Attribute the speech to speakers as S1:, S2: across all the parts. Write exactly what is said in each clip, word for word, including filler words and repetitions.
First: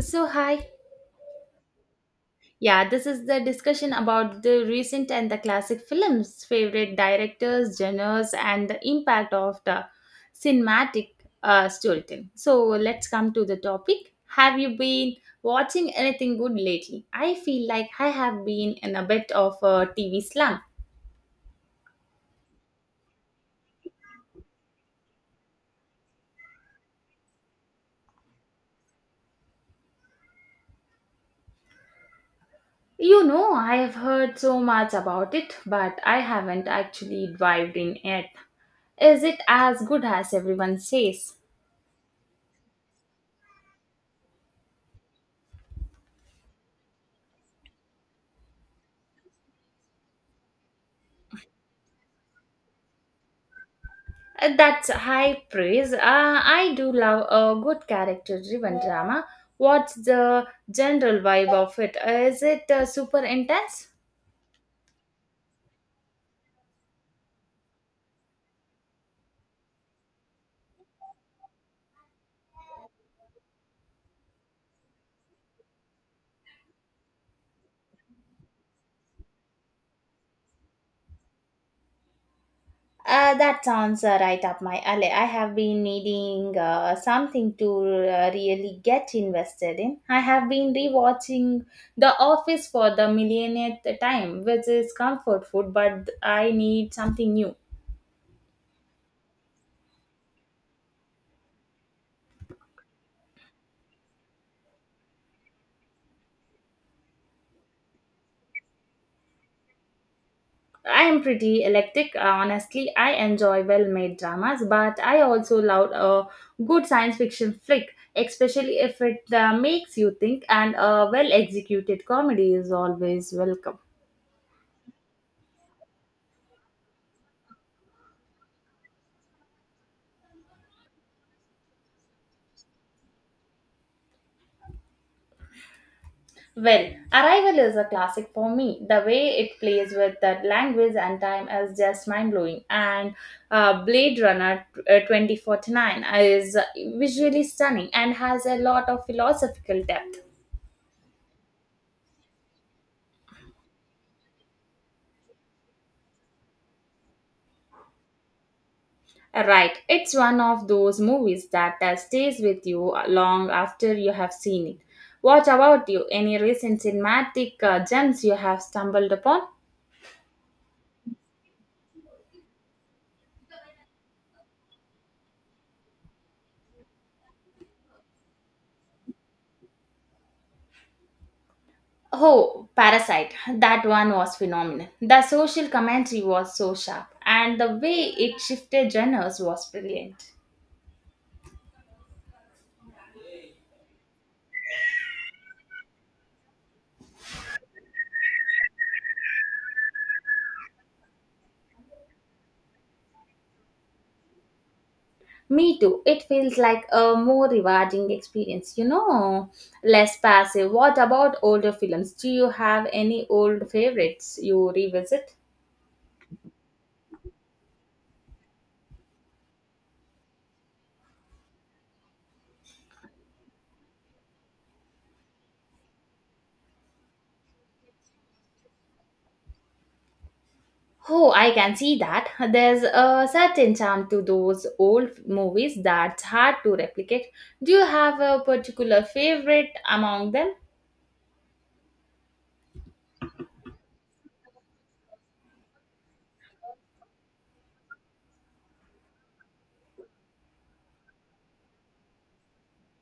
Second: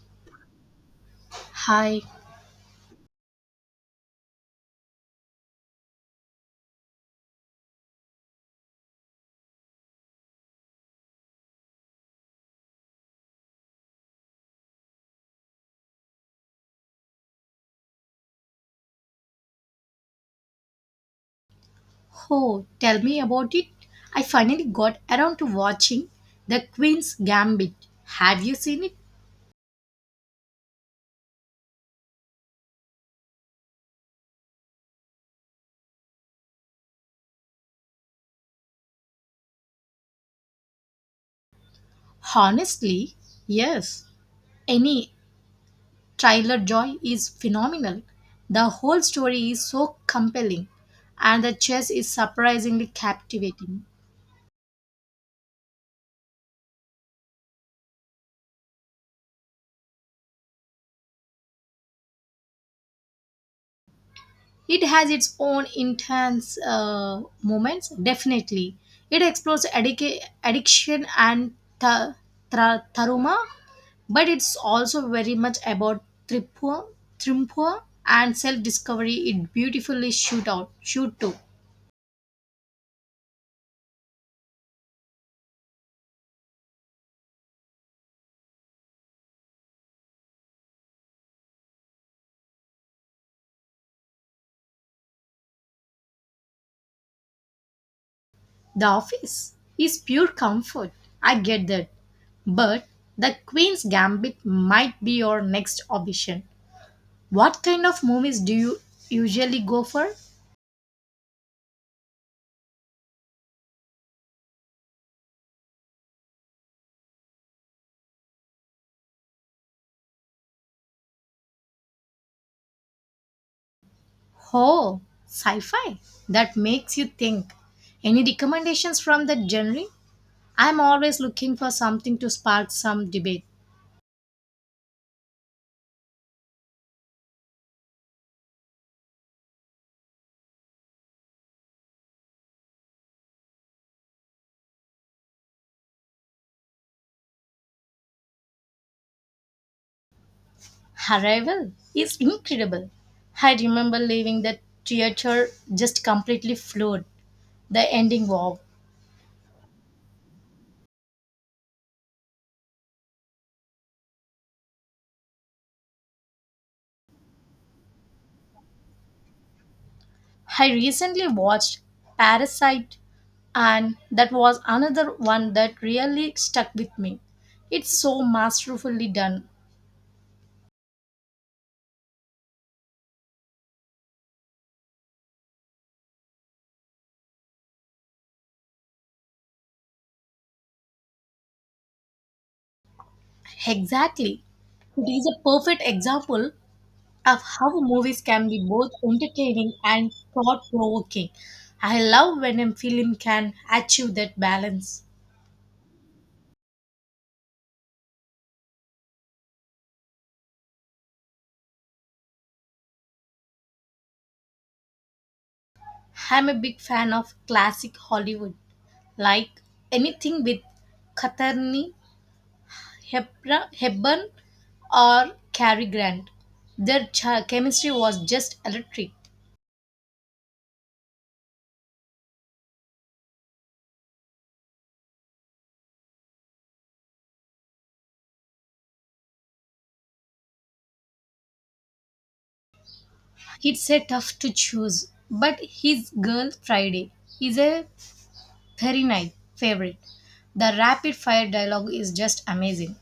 S1: So, hi.
S2: Hi,
S1: Yeah, this is the discussion about the recent and the classic films, favorite directors, genres, and the impact of the cinematic uh, storytelling. So, let's come to the topic. Have you been watching anything good lately? I feel like I have been in a bit of a T V slump.
S2: oh, tell me about it. I finally got around to watching The Queen's Gambit. Have you seen it?
S1: You know, I have heard so much about it, but I haven't actually dived in yet. Is it as good as everyone says?
S2: Honestly, yes. Any trailer joy is phenomenal. The whole story is so compelling, and the chess is surprisingly captivating.
S1: Uh, That's high praise. Uh, I do love a good character driven drama. What's the general vibe of it? Uh, Is it uh, super intense?
S2: It has its own intense uh, moments, definitely. It explores addic- addiction and th- tra- trauma, but it's also very much about tripua, trimpua and self-discovery. It beautifully shoot out shoot to
S1: Uh, that sounds uh, right up my alley. I have been needing uh, something to uh, really get invested in. I have been rewatching The Office for the millionth time, which is comfort food, but I need something new.
S2: the office is pure comfort. I get that, but the queen's gambit might be your next option. What kind of movies do you usually go for?
S1: I am pretty eclectic, honestly. I enjoy well made dramas, but I also love a good science fiction flick, especially if it uh, makes you think, and a well executed comedy is always welcome.
S2: Oh, sci-fi. That makes you think. Any recommendations from that genre? I'm always looking for something to spark some debate.
S1: Well, Arrival is a classic for me. The way it plays with that language and time is just mind blowing. And uh, Blade Runner uh, twenty forty-nine is visually stunning and has a lot of philosophical depth.
S2: Arrival is incredible. I remember leaving the theater just completely floored. The ending, wow.
S1: Right, it's one of those movies that uh, stays with you uh, long after you have seen it. What about you? Any recent cinematic uh, gems you have stumbled upon?
S2: I recently watched Parasite, and that was another one that really stuck with me. It's so masterfully done.
S1: Oh, Parasite. That one was phenomenal. The social commentary was so sharp, and the way it shifted genres was brilliant.
S2: Exactly. It is a perfect example of how movies can be both entertaining and thought provoking. I love when a film can achieve that balance.
S1: Me too. It feels like a more rewarding experience, you know, less passive. What about older films? Do you have any old favorites you revisit?
S2: I'm a big fan of classic Hollywood, like anything with Katharine Hepra- Hepburn or Cary Grant. Their ch- chemistry was just electric.
S1: Oh, I can see that. There's a certain charm to those old movies that's hard to replicate. Do you have a particular favorite among them?
S2: It's a tough to choose, but His Girl Friday is a very nice favorite. The rapid fire dialogue is just amazing.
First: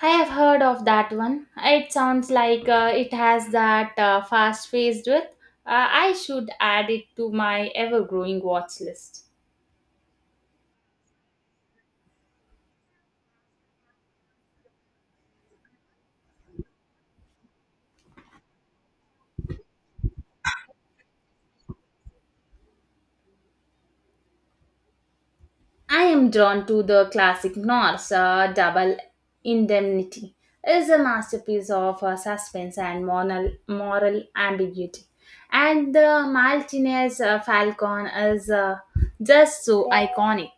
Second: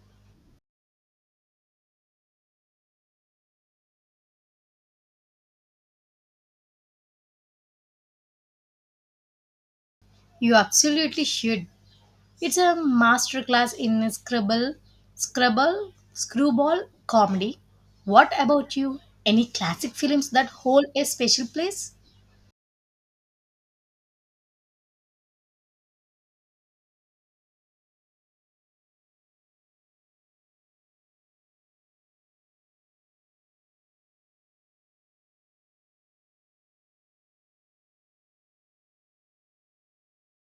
S1: I have heard of that one. It sounds like uh, it has that uh, fast-paced with. Uh, I should add it to my ever-growing watch list.
S2: You absolutely should. It's a masterclass in scribble, scrabble, screwball comedy. What about you? Any classic films that hold a special place?
S1: I am drawn to the classic Norse uh, Double Indemnity. Is a masterpiece of uh, suspense and moral, moral ambiguity. And the Maltese uh, Falcon is uh, just so iconic.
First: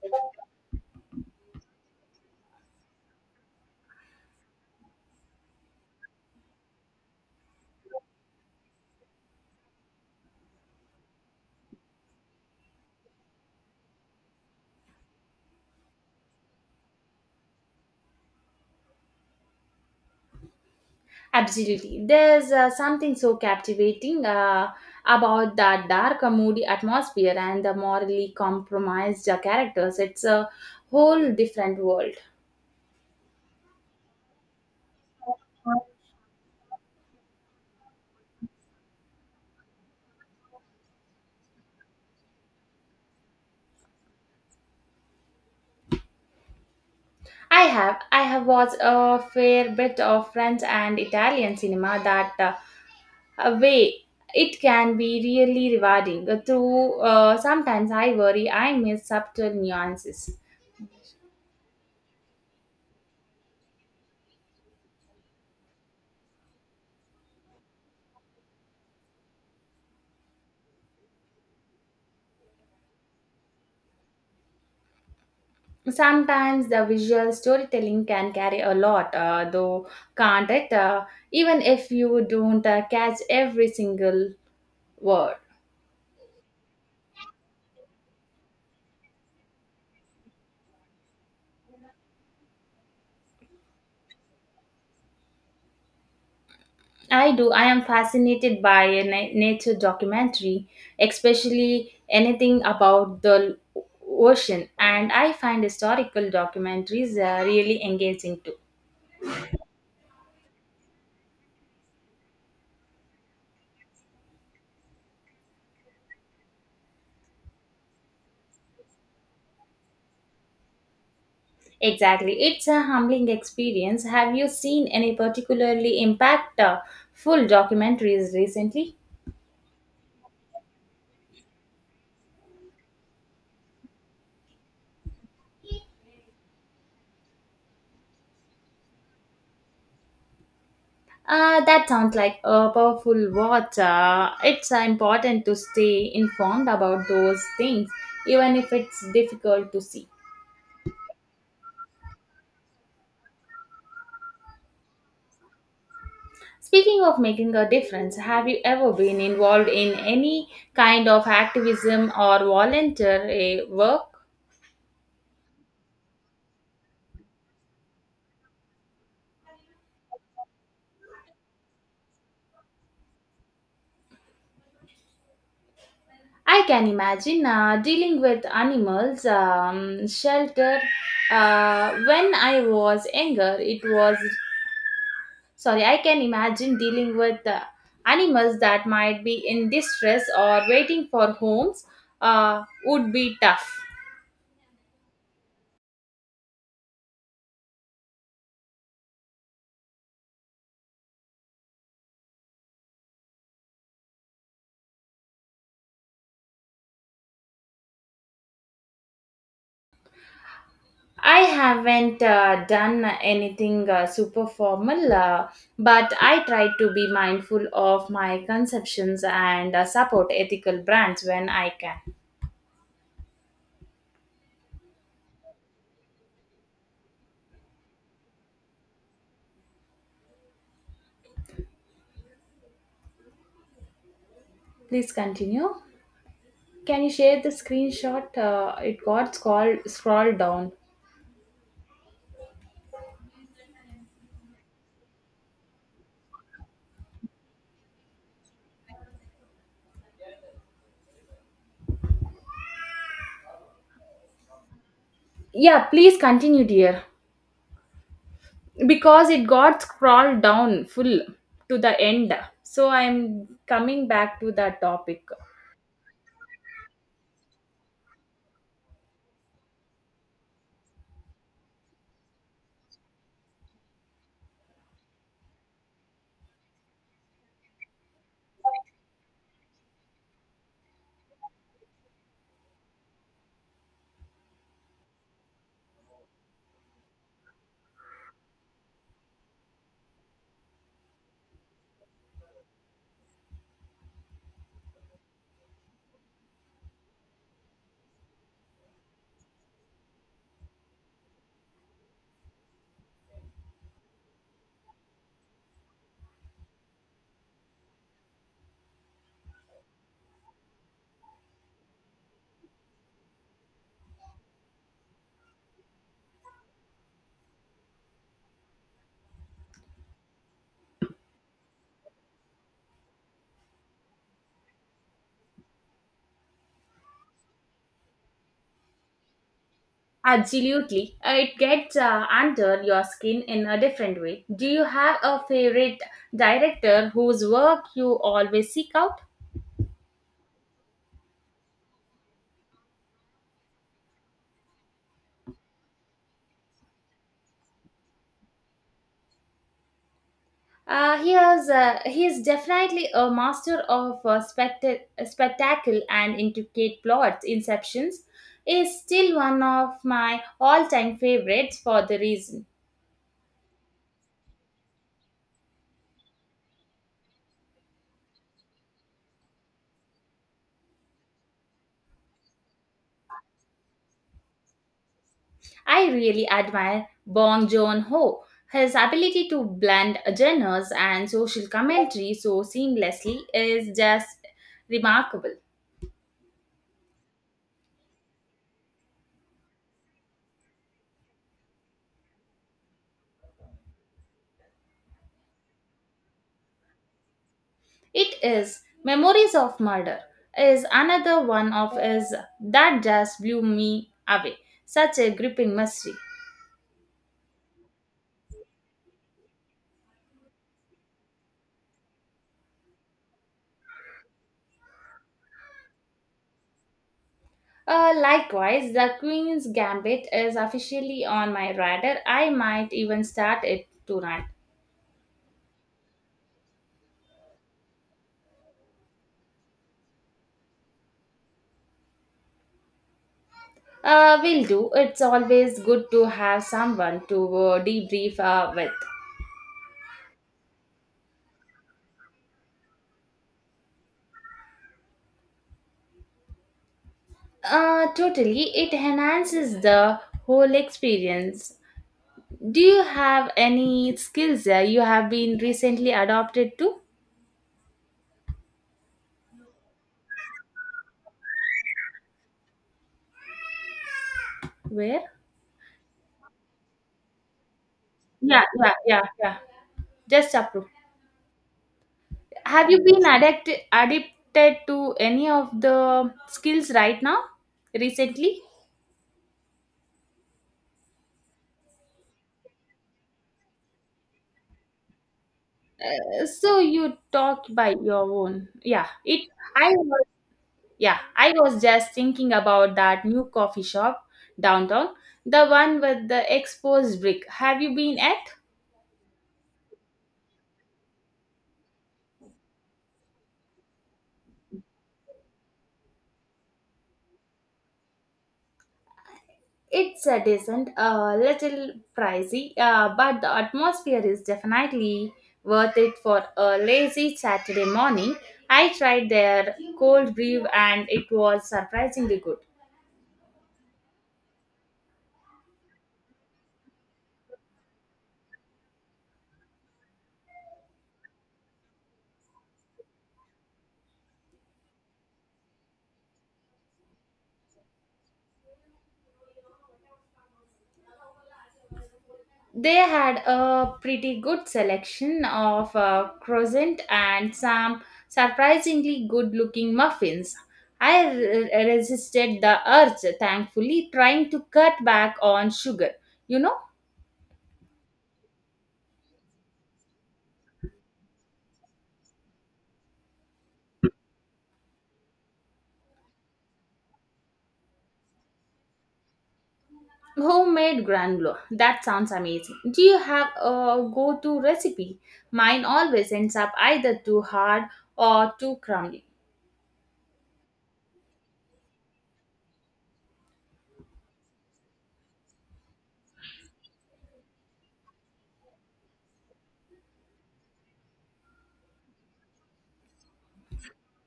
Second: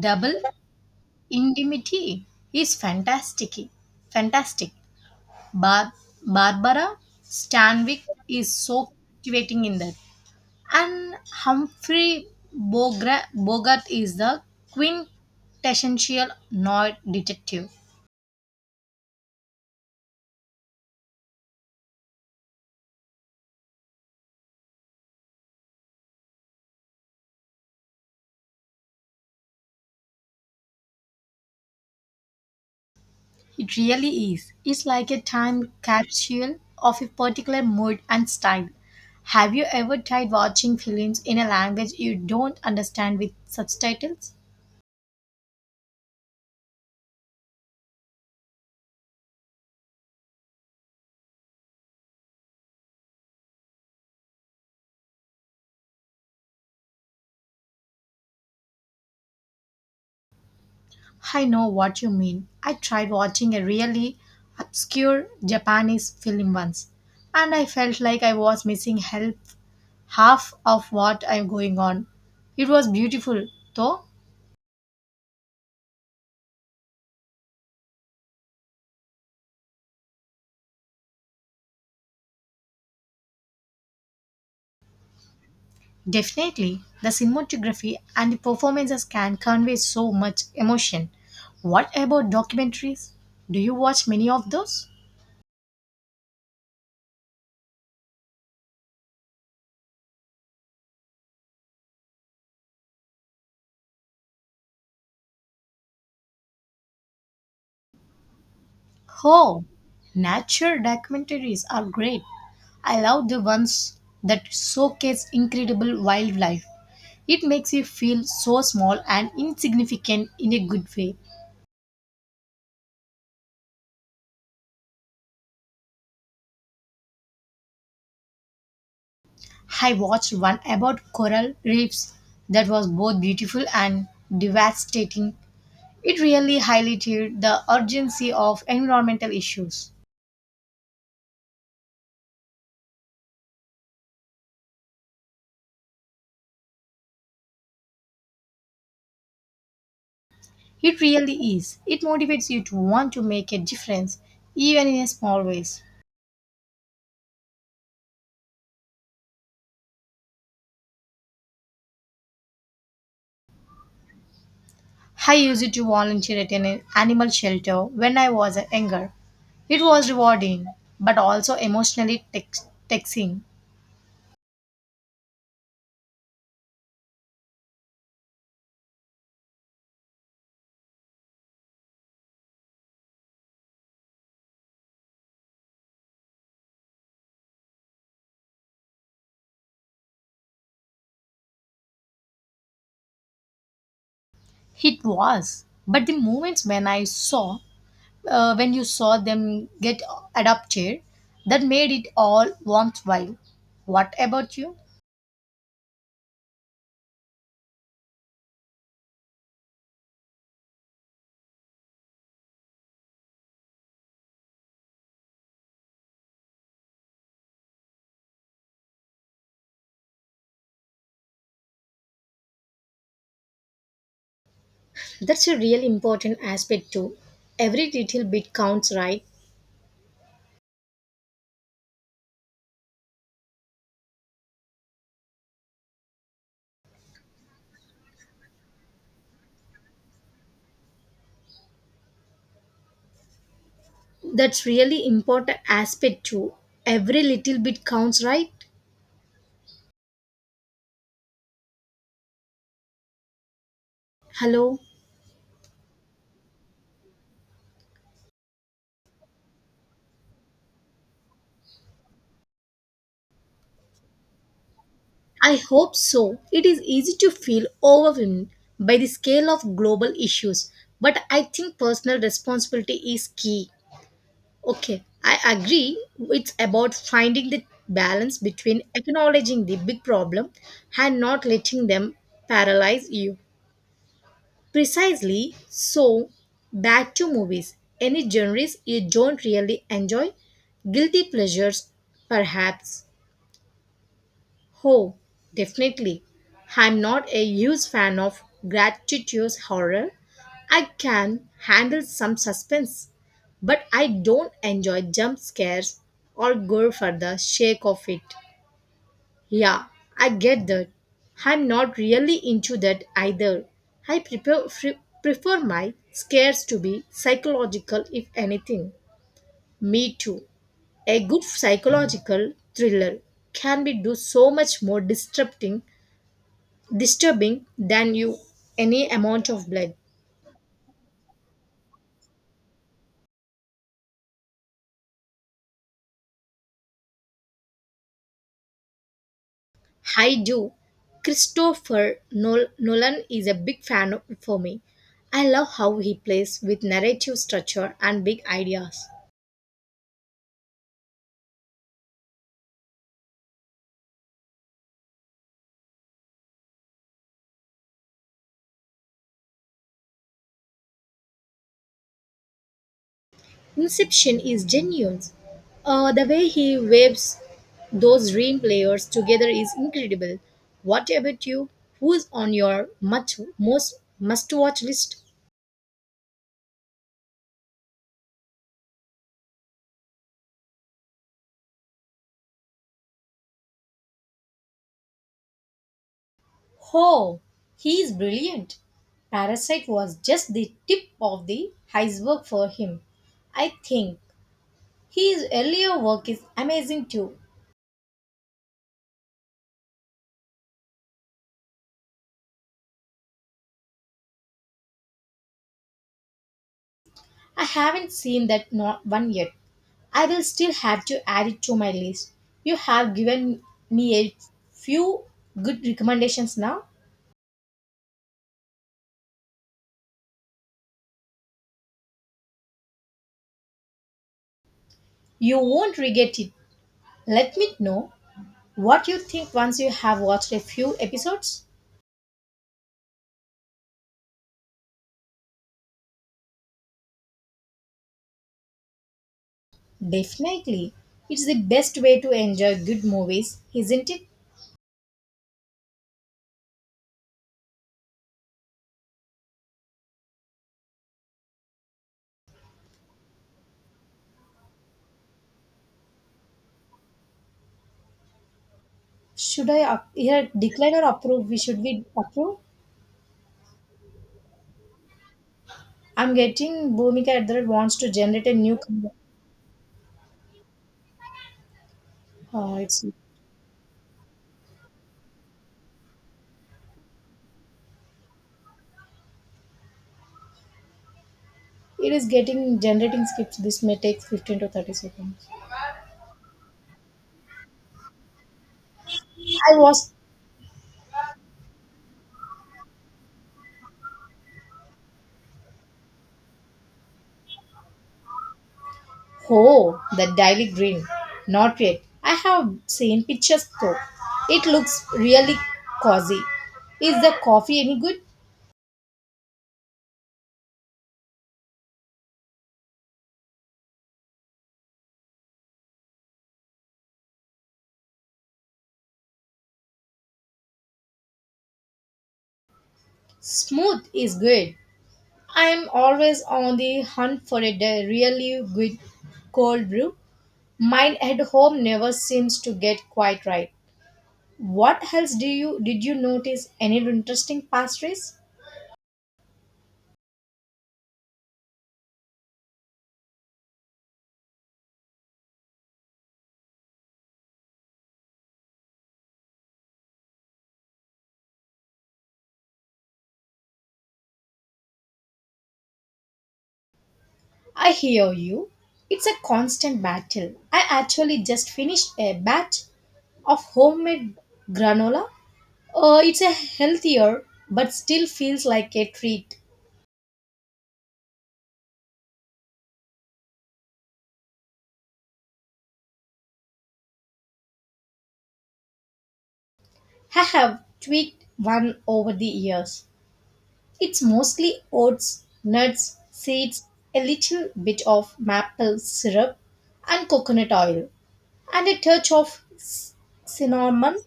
S2: Double Indemnity is fantastic. Fantastic. Bar- Barbara Stanwyck is so captivating in that. And Humphrey Bogra- Bogart is the quintessential noir detective.
S1: Absolutely. There's uh, something so captivating uh, about that dark, uh, moody atmosphere and the morally compromised uh, characters. It's a whole different world.
S2: It really is. It's like a time capsule of a particular mood and style. Have you ever tried watching films in a language you don't understand with subtitles?
S1: I have. I have watched a fair bit of French and Italian cinema that uh, a way it can be really rewarding. Uh, Through uh, sometimes I worry I miss subtle nuances.
S2: I know what you mean. I tried watching a really obscure Japanese film once, and I felt like I was missing help half of what I'm going on. It was beautiful, though.
S1: Sometimes the visual storytelling can carry a lot, uh, though can't it? Uh, even if you don't uh, catch every single word.
S2: Definitely, the cinematography and the performances can convey so much emotion. What about documentaries? Do you watch many of those?
S1: I do. I am fascinated by a na- nature documentary, especially anything about the l- ocean. And I find historical documentaries uh, really engaging too.
S2: Oh, nature documentaries are great. I love the ones that showcase incredible wildlife. It makes you feel so small and insignificant in a good way.
S1: Exactly. It's a humbling experience. Have you seen any particularly impactful documentaries recently?
S2: I watched one about coral reefs that was both beautiful and devastating. It really highlighted the urgency of environmental issues.
S1: Uh, that sounds like a powerful watch. Uh, it's uh, important to stay informed about those things, even if it's difficult to see.
S2: It really is. It motivates you to want to make a difference, even in a small ways.
S1: Speaking of making a difference, have you ever been involved in any kind of activism or volunteer eh, work?
S2: I used it to volunteer at an animal shelter when I was younger. It was rewarding, but also emotionally tax- taxing.
S1: I can imagine uh, dealing with animals, um, shelter. Uh, when I was younger, it was sorry. I can imagine dealing with uh, animals that might be in distress or waiting for homes uh, would be tough.
S2: It was. But the moments when I saw, uh, when you saw them get adopted, that made it all worthwhile. What about you?
S1: I haven't uh, done anything uh, super formal, uh, but I try to be mindful of my conceptions and uh, support ethical brands when I can.
S2: That's a real important aspect too. Every little bit counts, right?
S1: Please continue. Can you share the screenshot? Uh, it got scrolled, scrolled down.
S2: That's really important aspect too. Every little bit counts, right? Hello?
S1: Yeah, please continue, dear. Because it got scrolled down full to the end. So I'm coming back to that topic.
S2: I hope so. It is easy to feel overwhelmed by the scale of global issues, but I think personal responsibility is key. Okay, I agree. It's about finding the balance between acknowledging the big problem and not letting them paralyze you. Precisely so, back to movies. Any genres you don't really enjoy? Guilty pleasures, perhaps. Oh, definitely. I'm not a huge fan of gratuitous horror. I can handle some suspense, but I don't enjoy jump scares or gore for the sake of it. Yeah, I get that. I'm not really into that either. I prefer, fre- prefer my scares to be psychological, if anything. Me too. A good psychological thriller can be do so much more disrupting, disturbing than you any amount of blood.
S1: Absolutely. Uh, It gets uh, under your skin in a different way. Do you have a favorite director whose work you always seek out?
S2: I do. Christopher Nol- Nolan is a big fan of- for me. I love how he plays with narrative structure and big ideas.
S1: Uh, he is, uh, he is definitely a master of uh, specta- spectacle and intricate plots. Inceptions is still one of my all time favorites for the reason.
S2: Inception is genuine. Uh, the way he waves those dream players together is incredible. What about you? Who's on your much most must-watch list?
S1: I really admire Bong Joon Ho. His ability to blend genres and social commentary so seamlessly is just remarkable.
S2: Oh, he is brilliant. Parasite was just the tip of the iceberg for him. I think his earlier work is amazing too.
S1: It is Memories of Murder is another one of his that just blew me away. Such a gripping mystery.
S2: I haven't seen that not one yet. I will still have to add it to my list. You have given me a few good recommendations now.
S1: Uh, likewise, The Queen's Gambit is officially on my radar. I might even start it tonight.
S2: You won't regret it. Let me know what you think once you have watched a few episodes.
S1: Uh, will do. It's always good to have someone to uh, debrief uh, with.
S2: Definitely. It's the best way to enjoy good movies, isn't it?
S1: Uh, totally. It enhances the whole experience. Do you have any skills uh, you have been recently adopted to?
S2: Should I up- here decline or approve? We should we approve?
S1: Where?
S2: I'm getting Bhumika at the wants to generate a
S1: Yeah,
S2: new.
S1: yeah,
S2: con-
S1: yeah, yeah. Just approve.
S2: Uh,
S1: Have you
S2: it's.
S1: been addicted addicted to any of the skills right now, recently?
S2: It is getting generating scripts. This may take fifteen to thirty seconds.
S1: Uh, So you talk by your own. Yeah. It.
S2: I
S1: I
S2: was,
S1: Yeah, I was just thinking about that new coffee shop downtown, the one with the exposed brick. Have you been at?
S2: oh, the daily green. Not yet. I have seen pictures though. It looks really cozy. Is the coffee any good?
S1: It's a decent, a little pricey, uh, but the atmosphere is definitely worth it for a lazy Saturday morning. I tried their cold brew and it was surprisingly good.
S2: Smooth is good. I am always on the hunt for a de- really good cold brew. Mine at home never seems to get quite right. What else do you did you notice? Any interesting pastries?
S1: They had a pretty good selection of uh, croissant and some surprisingly good looking muffins. I r- resisted the urge, thankfully, trying to cut back on sugar. You know,
S2: I hear you. It's a constant battle. I actually just finished a batch of homemade granola. Uh, it's a healthier but still feels like a treat.
S1: homemade granola. That sounds amazing. Do you have a go to recipe? Mine always ends up either too hard or too crumbly.
S2: I have tweaked one over the years. It's mostly oats, nuts, seeds, a little bit of maple syrup, and coconut oil, and a touch of c- cinnamon.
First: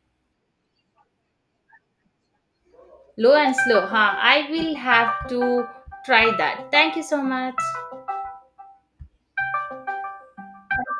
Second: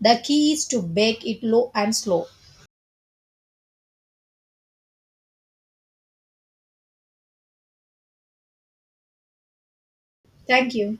S2: The key is to bake it low and slow.
S1: Low and slow, huh? I will have to try that. Thank you so much.
S2: Thank you.